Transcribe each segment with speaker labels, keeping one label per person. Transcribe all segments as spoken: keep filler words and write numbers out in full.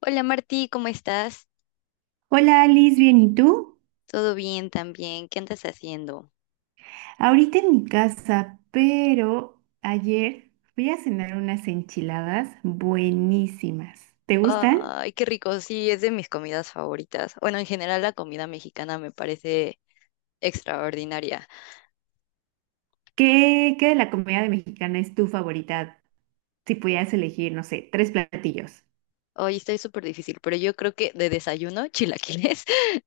Speaker 1: Hola Martí, ¿cómo estás?
Speaker 2: Hola Alice, ¿bien y tú?
Speaker 1: ¿Todo bien también? ¿Qué andas haciendo?
Speaker 2: Ahorita en mi casa, pero ayer fui a cenar unas enchiladas buenísimas. ¿Te gustan?
Speaker 1: Ay, qué rico, sí, es de mis comidas favoritas. Bueno, en general la comida mexicana me parece extraordinaria.
Speaker 2: ¿Qué, qué de la comida mexicana es tu favorita? Si pudieras elegir, no sé, tres platillos.
Speaker 1: Hoy estoy súper difícil, pero yo creo que de desayuno, chilaquiles,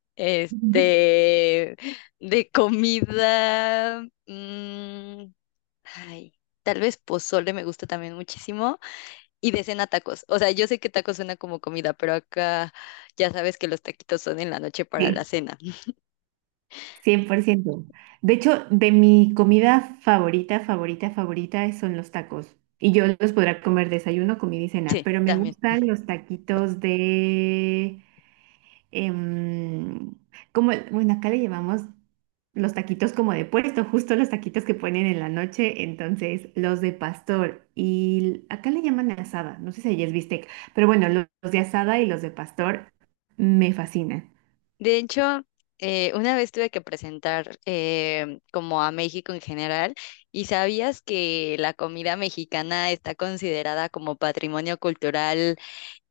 Speaker 2: Ujú.
Speaker 1: este, de comida, mm, ay, tal vez pozole me gusta también muchísimo y de cena tacos. O sea, yo sé que tacos suena como comida, pero acá ya sabes que los taquitos son en la noche para la
Speaker 2: Sí,
Speaker 1: cena.
Speaker 2: cien por ciento. De hecho, de mi comida favorita, favorita, favorita son los tacos. Y yo los podrá comer desayuno, comida y cena,
Speaker 1: Sí,
Speaker 2: pero me
Speaker 1: también.
Speaker 2: gustan los taquitos de em, como, el- bueno, acá le llamamos los taquitos como de puesto, justo los taquitos que ponen en la noche, entonces los de pastor. Y l- acá le llaman asada, no sé si allí es bistec, pero bueno, lo- los, de asada y los de pastor me fascinan.
Speaker 1: De hecho, eh, una vez tuve que presentar eh, como a México en general, y sabías que la comida mexicana está considerada como patrimonio cultural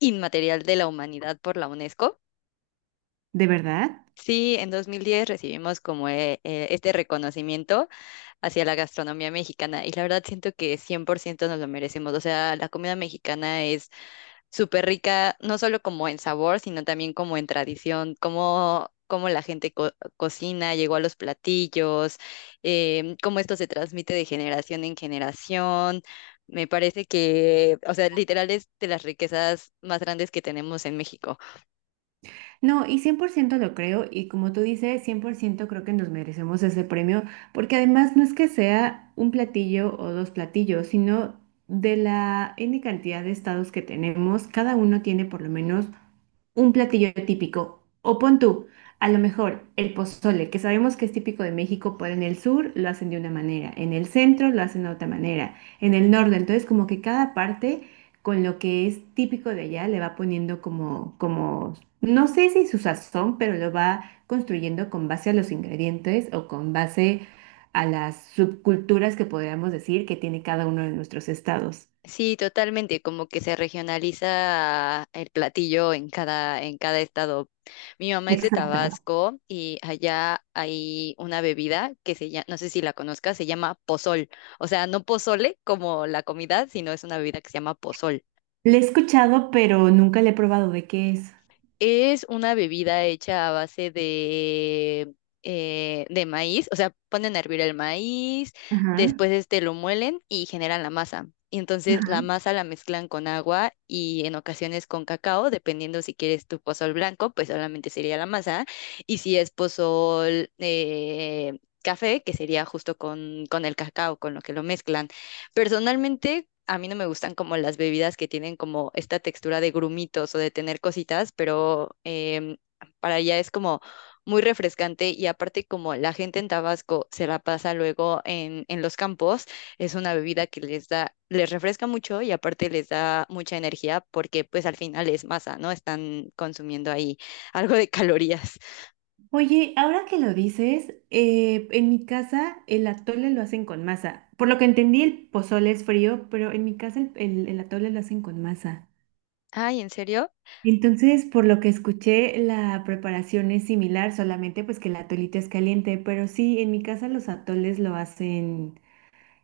Speaker 1: inmaterial de la humanidad por la UNESCO.
Speaker 2: ¿De verdad?
Speaker 1: Sí, en dos mil diez recibimos como eh, eh, este reconocimiento hacia la gastronomía mexicana y la verdad siento que cien por ciento nos lo merecemos. O sea, la comida mexicana súper rica, no solo como en sabor, sino también como en tradición, cómo, cómo la gente co- cocina, llegó a los platillos, em, cómo esto se transmite de generación en generación. Me parece que, o sea, literal es de las riquezas más grandes que tenemos en México.
Speaker 2: No, y cien por ciento lo creo, y como tú dices, cien por ciento creo que nos merecemos ese premio, porque además no es que sea un platillo o dos platillos, sino de la N cantidad de estados que tenemos, cada uno tiene por lo menos un platillo típico. O pon tú, a lo mejor el pozole, que sabemos que es típico de México, pero en el sur lo hacen de una manera, en el centro lo hacen de otra manera, en el norte. Entonces, como que cada parte con lo que es típico de allá le va poniendo como, como, no sé si su sazón, pero lo va construyendo con base a los ingredientes o con base a las subculturas que podríamos decir que tiene cada uno de nuestros estados.
Speaker 1: Sí, totalmente, como que se regionaliza el platillo en cada, en cada estado. Mi mamá es de
Speaker 2: Exacto.
Speaker 1: Tabasco y allá hay una bebida que se llama, no sé si la conozcas, se llama pozol. O sea, no pozole como la comida, sino es una bebida que se llama pozol.
Speaker 2: Le he escuchado, pero nunca le he probado de qué es.
Speaker 1: Es una bebida hecha a base de, eh, de maíz, o sea, ponen a hervir el maíz,
Speaker 2: Ajá,
Speaker 1: después este lo muelen y generan la masa. Y entonces la
Speaker 2: ajá.
Speaker 1: masa la mezclan con agua y en ocasiones con cacao, dependiendo si quieres tu pozol blanco, pues solamente sería la masa. Y si es pozol eh, café, que sería justo con, con el cacao, con lo que lo mezclan. Personalmente, a mí no me gustan como las bebidas que tienen como esta textura de grumitos o de tener cositas, pero em, para ella es como muy refrescante y aparte como la gente en Tabasco se la pasa luego en, en los campos, es una bebida que les da, les refresca mucho y aparte les da mucha energía porque pues al final es masa, ¿no? Están consumiendo ahí algo de calorías.
Speaker 2: Oye, ahora que lo dices, eh, en mi casa el atole lo hacen con masa. Por lo que entendí, el pozole es frío, pero en mi casa el, el- el atole lo hacen con masa.
Speaker 1: Ay, ¿en serio?
Speaker 2: Entonces, por lo que escuché, la preparación es similar, solamente pues que el atolito es caliente, pero sí, en mi casa los atoles lo hacen,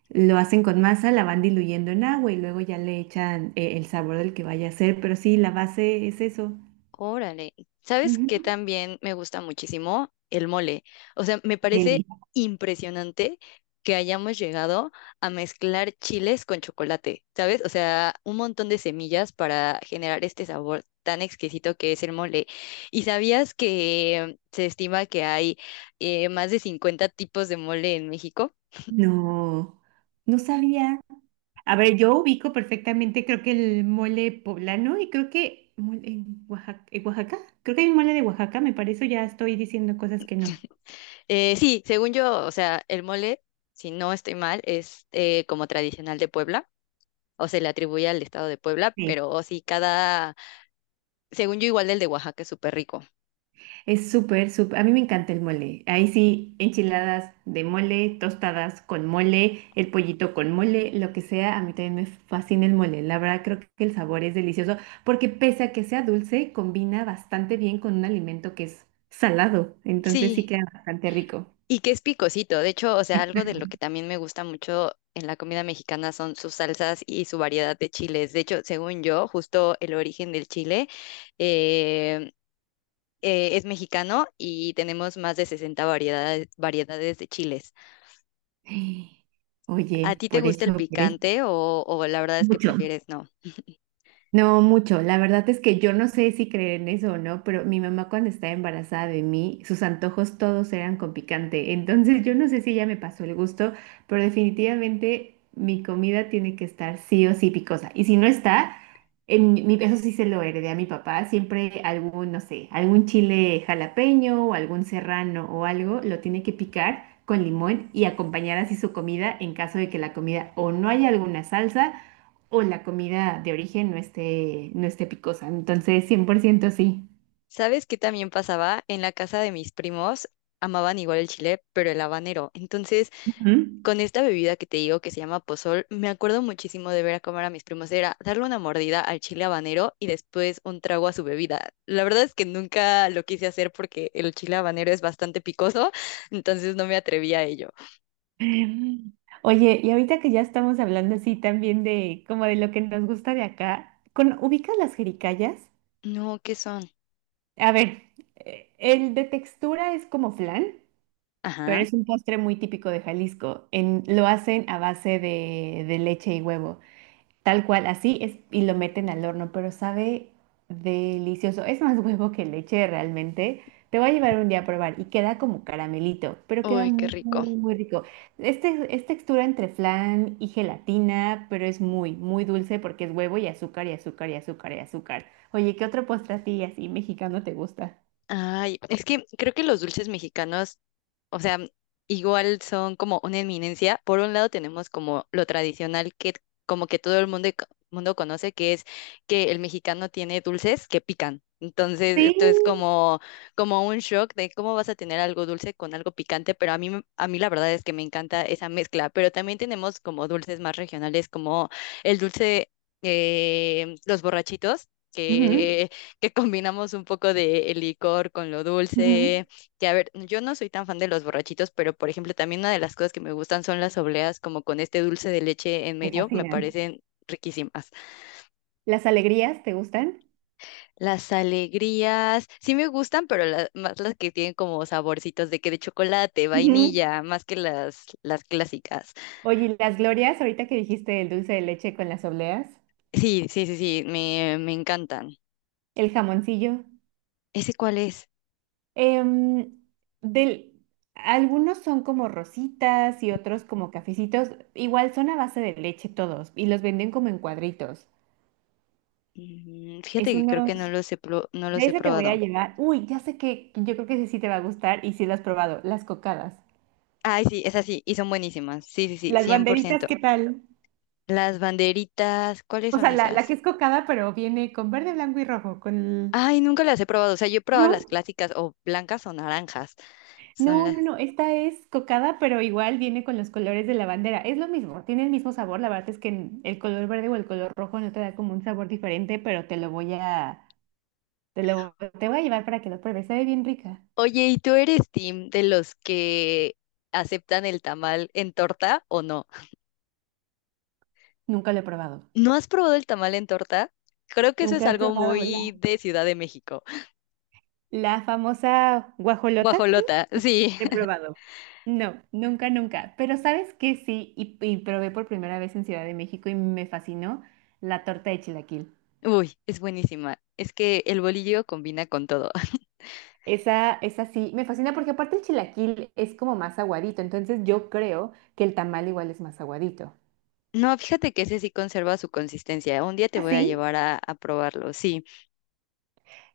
Speaker 2: lo hacen con masa, la van diluyendo en agua y luego ya le echan eh, el sabor del que vaya a ser, pero sí, la base es eso.
Speaker 1: Órale, ¿sabes qué
Speaker 2: Ujú.
Speaker 1: también me gusta muchísimo? El mole. O sea, me parece
Speaker 2: Deli.
Speaker 1: impresionante que hayamos llegado a mezclar chiles con chocolate, ¿sabes? O sea, un montón de semillas para generar este sabor tan exquisito que es el mole. ¿Y sabías que se estima que hay eh, más de cincuenta tipos de mole en México?
Speaker 2: No. No sabía. A ver, yo ubico perfectamente, creo que el mole poblano y creo que mole en Oaxaca, en Oaxaca, creo que hay un mole de Oaxaca, me parece, ya estoy diciendo cosas que no.
Speaker 1: Eh, sí, según yo, o sea, el mole, si no estoy mal, es eh, como tradicional de Puebla o se le atribuye al estado de Puebla,
Speaker 2: Sí.
Speaker 1: pero sí, cada, según yo, igual del de Oaxaca es súper rico.
Speaker 2: Es súper, súper, a mí me encanta el mole. Ahí sí, enchiladas de mole, tostadas con mole, el pollito con mole, lo que sea, a mí también me fascina el mole. La verdad, creo que el sabor es delicioso, porque pese a que sea dulce, combina bastante bien con un alimento que es salado, entonces sí
Speaker 1: Sí,
Speaker 2: queda bastante rico.
Speaker 1: y que es picosito. De hecho, o sea, algo de lo que también me gusta mucho en la comida mexicana son sus salsas y su variedad de chiles. De hecho, según yo, justo el origen del chile eh, eh, es mexicano y tenemos más de sesenta variedades, variedades de chiles. ¿A
Speaker 2: Oye,
Speaker 1: ti te
Speaker 2: por
Speaker 1: gusta el
Speaker 2: eso, por eso,
Speaker 1: picante o, o la verdad es que
Speaker 2: mucho.
Speaker 1: prefieres no?
Speaker 2: No mucho, la verdad es que yo no sé si creer en eso o no, pero mi mamá cuando estaba embarazada de mí, sus antojos todos eran con picante, entonces yo no sé si ella me pasó el gusto, pero definitivamente mi comida tiene que estar sí o sí picosa, y si no está, en mi, eso sí se lo heredé a mi papá, siempre algún, no sé, algún chile jalapeño o algún serrano o algo, lo tiene que picar con limón y acompañar así su comida en caso de que la comida o no haya alguna salsa o la comida de origen no esté, no esté picosa. Entonces, cien por ciento sí.
Speaker 1: ¿Sabes qué también pasaba? En la casa de mis primos amaban igual el chile, pero el habanero. Entonces,
Speaker 2: Ujú.
Speaker 1: con esta bebida que te digo que se llama pozol, me acuerdo muchísimo de ver a comer a mis primos. Era darle una mordida al chile habanero y después un trago a su bebida. La verdad es que nunca lo quise hacer porque el chile habanero es bastante picoso, entonces no me atreví a ello.
Speaker 2: Oye, y ahorita que ya estamos hablando así también de como de lo que nos gusta de acá, ¿con, ubicas las jericayas?
Speaker 1: No, ¿qué son?
Speaker 2: A ver, eh, el de textura es como flan, pero
Speaker 1: Ajá.
Speaker 2: es un postre muy típico de Jalisco. En, lo hacen a base de, de leche y huevo. Tal cual, así es, y lo meten al horno, pero sabe delicioso. Es más huevo que leche realmente. Te voy a llevar un día a probar y queda como caramelito, pero queda
Speaker 1: Uy, qué
Speaker 2: muy,
Speaker 1: rico.
Speaker 2: muy rico. Este es textura entre flan y gelatina, pero es muy, muy dulce porque es huevo y azúcar y azúcar y azúcar y azúcar. Oye, ¿qué otro postre a ti así mexicano te gusta?
Speaker 1: Ay, es que creo que los dulces mexicanos, o sea, igual son como una eminencia. Por un lado tenemos como lo tradicional que como que todo el mundo, mundo conoce, que es que el mexicano tiene dulces que pican. Entonces,
Speaker 2: Sí.
Speaker 1: esto es como, como un shock de cómo vas a tener algo dulce con algo picante, pero a mí, me- a mí la verdad es que me encanta esa mezcla. Pero también tenemos como dulces más regionales, como el dulce, eh, los borrachitos,
Speaker 2: Ujú,
Speaker 1: que que combinamos un poco de el licor con lo
Speaker 2: ujú.
Speaker 1: dulce, que a ver, yo no soy tan fan de los borrachitos, pero por ejemplo, también una de las cosas que me gustan son las obleas, como con este dulce de leche en
Speaker 2: Me
Speaker 1: medio, me
Speaker 2: fascinan.
Speaker 1: parecen riquísimas.
Speaker 2: ¿Las alegrías te gustan?
Speaker 1: Las alegrías, sí me gustan, pero la- más las que tienen como saborcitos de que de chocolate,
Speaker 2: Ujú.
Speaker 1: vainilla, más que las, las clásicas.
Speaker 2: Oye, ¿y las glorias, ahorita que dijiste el dulce de leche con las obleas,
Speaker 1: Sí, sí, sí, sí, me, me encantan.
Speaker 2: el jamoncillo,
Speaker 1: ¿Ese cuál es?
Speaker 2: em, del, algunos son como rositas y otros como cafecitos, igual son a base de leche todos y los venden como en cuadritos?
Speaker 1: Mm, Fíjate
Speaker 2: Es
Speaker 1: que creo que no
Speaker 2: unos,
Speaker 1: los he, pro- no
Speaker 2: de
Speaker 1: los he
Speaker 2: ese te voy a
Speaker 1: probado.
Speaker 2: llevar. Uy, ya sé que yo creo que ese sí te va a gustar y sí lo has probado, las cocadas.
Speaker 1: Ay, sí, esas sí, y son buenísimas. Sí, sí, sí,
Speaker 2: Las
Speaker 1: cien por
Speaker 2: banderitas,
Speaker 1: ciento.
Speaker 2: ¿qué tal?
Speaker 1: Las banderitas, ¿cuáles
Speaker 2: O
Speaker 1: son
Speaker 2: sea, la, la
Speaker 1: esas?
Speaker 2: que es cocada, pero viene con verde, blanco y rojo, con... el-
Speaker 1: Ay, nunca las he probado. O sea, yo he probado las
Speaker 2: ¿No?
Speaker 1: clásicas o blancas o naranjas. Son
Speaker 2: No,
Speaker 1: las...
Speaker 2: no, no, esta es cocada, pero igual viene con los colores de la bandera. Es lo mismo, tiene el mismo sabor. La verdad es que n- el color verde o el color rojo no te da como un sabor diferente, pero te lo voy a, te lo, te voy a llevar para que lo pruebes. Sabe bien rica.
Speaker 1: Oye, ¿y tú eres team de los que aceptan el tamal en torta o no?
Speaker 2: Nunca lo he probado.
Speaker 1: ¿No has probado el tamal en torta? Creo que eso es
Speaker 2: Nunca he
Speaker 1: algo
Speaker 2: probado la,
Speaker 1: muy de Ciudad de México.
Speaker 2: la famosa guajolota, creo.
Speaker 1: Guajolota, sí.
Speaker 2: He probado. No, nunca, nunca. Pero sabes que sí, y, y probé por primera vez en Ciudad de México y me fascinó la torta de chilaquil.
Speaker 1: Uy, es buenísima. Es que el bolillo combina con todo.
Speaker 2: Esa, esa sí, me fascina porque aparte el chilaquil es como más aguadito, entonces yo creo que el tamal igual es más aguadito.
Speaker 1: No, fíjate que ese sí conserva su consistencia. Un día te voy a
Speaker 2: ¿Así?
Speaker 1: llevar a, a probarlo, sí.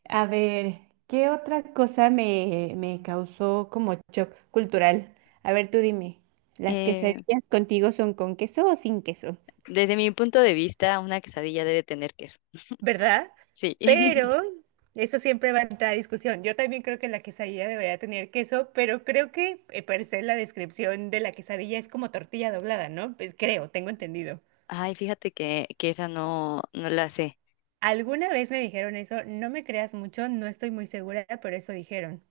Speaker 2: A ver, ¿qué otra cosa me, me causó como shock cultural? A ver, tú dime, ¿las
Speaker 1: Eh,
Speaker 2: quesadillas contigo son con queso o sin queso?
Speaker 1: desde mi punto de vista, una quesadilla debe tener queso.
Speaker 2: ¿Verdad?
Speaker 1: Sí.
Speaker 2: Pero eso siempre va a entrar a discusión. Yo también creo que la quesadilla debería tener queso, pero creo que eh, parece la descripción de la quesadilla es como tortilla doblada, ¿no? Pues creo, tengo entendido.
Speaker 1: Ay, fíjate que, que esa no, no la sé.
Speaker 2: Alguna vez me dijeron eso, no me creas mucho, no estoy muy segura, pero eso dijeron.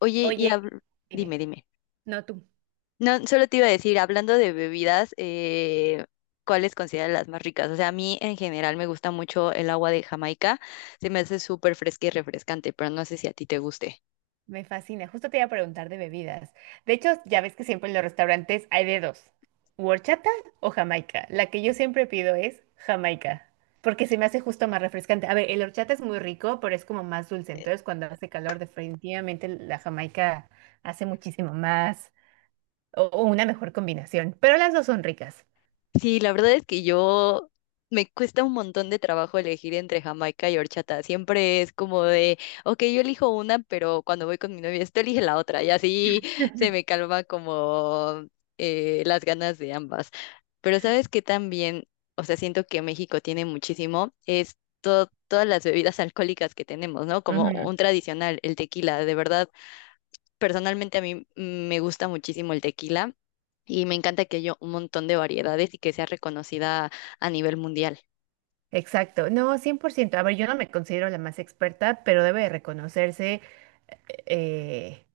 Speaker 1: Oye, y
Speaker 2: Oye,
Speaker 1: habl-
Speaker 2: dime,
Speaker 1: dime, dime.
Speaker 2: no tú,
Speaker 1: No, solo te iba a decir, hablando de bebidas, eh, ¿cuáles consideras las más ricas? O sea, a mí en general me gusta mucho el agua de Jamaica. Se me hace súper fresca y refrescante, pero no sé si a ti te guste.
Speaker 2: me fascina. Justo te iba a preguntar de bebidas. De hecho, ya ves que siempre en los restaurantes hay de dos, o horchata o jamaica. La que yo siempre pido es jamaica, porque se me hace justo más refrescante. A ver, el horchata es muy rico, pero es como más dulce. Entonces, cuando hace calor, definitivamente la jamaica hace muchísimo más o, o una mejor combinación, pero las dos son ricas.
Speaker 1: Sí, la verdad es que yo me cuesta un montón de trabajo elegir entre jamaica y horchata. Siempre es como de, ok, yo elijo una, pero cuando voy con mi novia, esto elige la otra. Y así se me calma como eh, las ganas de ambas. Pero sabes que también, o sea, siento que México tiene muchísimo, es to- todas las bebidas alcohólicas que tenemos, ¿no? Como
Speaker 2: Ujú.
Speaker 1: un tradicional, el tequila. De verdad, personalmente a mí mm, me gusta muchísimo el tequila. Y me encanta que haya un montón de variedades y que sea reconocida a nivel mundial.
Speaker 2: Exacto, no, cien por ciento. A ver, yo no me considero la más experta, pero debe de reconocerse eh,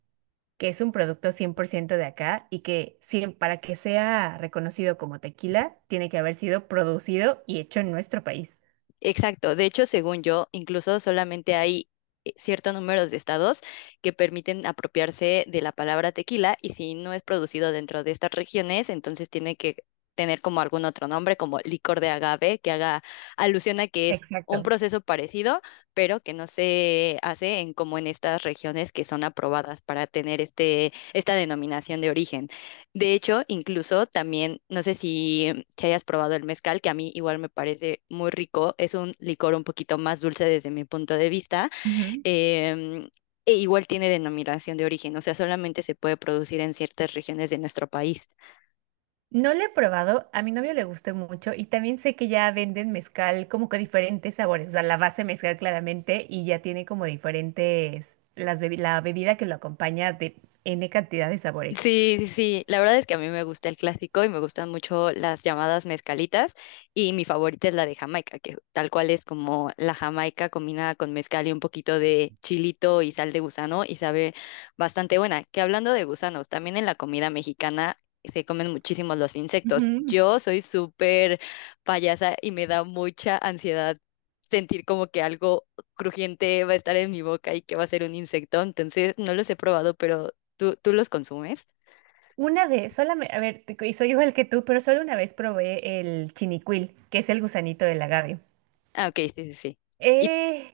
Speaker 2: que es un producto cien por ciento de acá y que cien para que sea reconocido como tequila, tiene que haber sido producido y hecho en nuestro país.
Speaker 1: Exacto. De hecho, según yo, incluso solamente hay eh, cierto número de estados que permiten apropiarse de la palabra tequila y si no es producido dentro de estas regiones, entonces tiene que tener como algún otro nombre, como licor de agave, que haga alusión a que es un
Speaker 2: Exacto.
Speaker 1: proceso parecido, pero que no se hace en como en estas regiones que son aprobadas para tener este, esta denominación de origen. De hecho, incluso también, no sé si te hayas probado el mezcal, que a mí igual me parece muy rico. Es un licor un poquito más dulce desde mi punto de vista.
Speaker 2: Ujú.
Speaker 1: em, e igual tiene denominación de origen, o sea, solamente se puede producir en ciertas regiones de nuestro país.
Speaker 2: No lo he probado, a mi novio le gustó mucho y también sé que ya venden mezcal como que diferentes sabores, o sea, la base mezcal claramente y ya tiene como diferentes, las bebi- la bebida que lo acompaña de N cantidad de sabores.
Speaker 1: Sí, sí, sí. La verdad es que a mí me gusta el clásico y me gustan mucho las llamadas mezcalitas y mi favorita es la de Jamaica, que tal cual es como la Jamaica combinada con mezcal y un poquito de chilito y sal de gusano y sabe bastante buena. Que hablando de gusanos, también en la comida mexicana se comen muchísimos los insectos. Yo soy súper payasa y me da mucha ansiedad sentir como que algo crujiente va a estar en mi boca y que va a ser un insecto. Entonces, no los he probado, pero ¿Tú, tú los consumes?
Speaker 2: Una vez, solamente, a ver, te- y soy igual que tú, pero solo una vez probé el chinicuil, que es el gusanito del agave.
Speaker 1: Ah, ok, sí, sí, sí. Y
Speaker 2: Eh,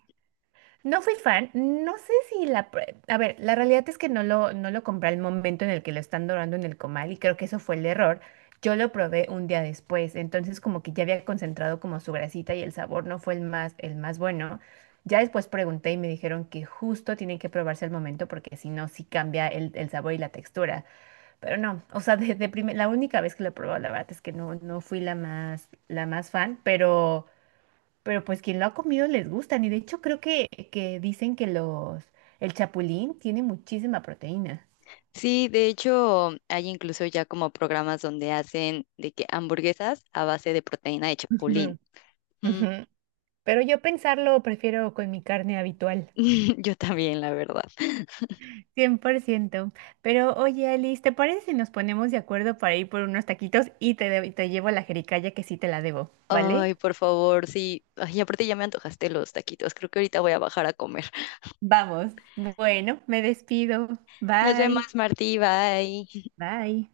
Speaker 2: no fui fan, no sé si la... pr- a ver, la realidad es que no lo, no lo compré al momento en el que lo están dorando en el comal y creo que eso fue el error. Yo lo probé un día después, entonces como que ya había concentrado como su grasita y el sabor no fue el más, el más bueno. Ya después pregunté y me dijeron que justo tienen que probarse al momento porque si no, sí cambia el el sabor y la textura. Pero no, o sea, desde la única vez que lo he probado, la verdad es que no, no fui la más, la más fan, pero, pero pues quien lo ha comido les gustan. Y de hecho creo que, que dicen que los, el chapulín tiene muchísima proteína.
Speaker 1: sí, de hecho, hay incluso ya como programas donde hacen de que hamburguesas a base de proteína de chapulín.
Speaker 2: Ujú,
Speaker 1: Mm,
Speaker 2: ujú. Pero yo pensarlo prefiero con mi carne habitual.
Speaker 1: Yo también, la verdad.
Speaker 2: Cien por ciento. Pero oye, Alice, ¿te parece si nos ponemos de acuerdo para ir por unos taquitos y te, de- te llevo la jericaya que sí te la debo, vale?
Speaker 1: Ay, por favor, sí. Ay, aparte ya me antojaste los taquitos. Creo que ahorita voy a bajar a comer.
Speaker 2: Vamos. Bueno, me despido.
Speaker 1: Nos vemos,
Speaker 2: Bye.
Speaker 1: Martí. Bye.
Speaker 2: Bye.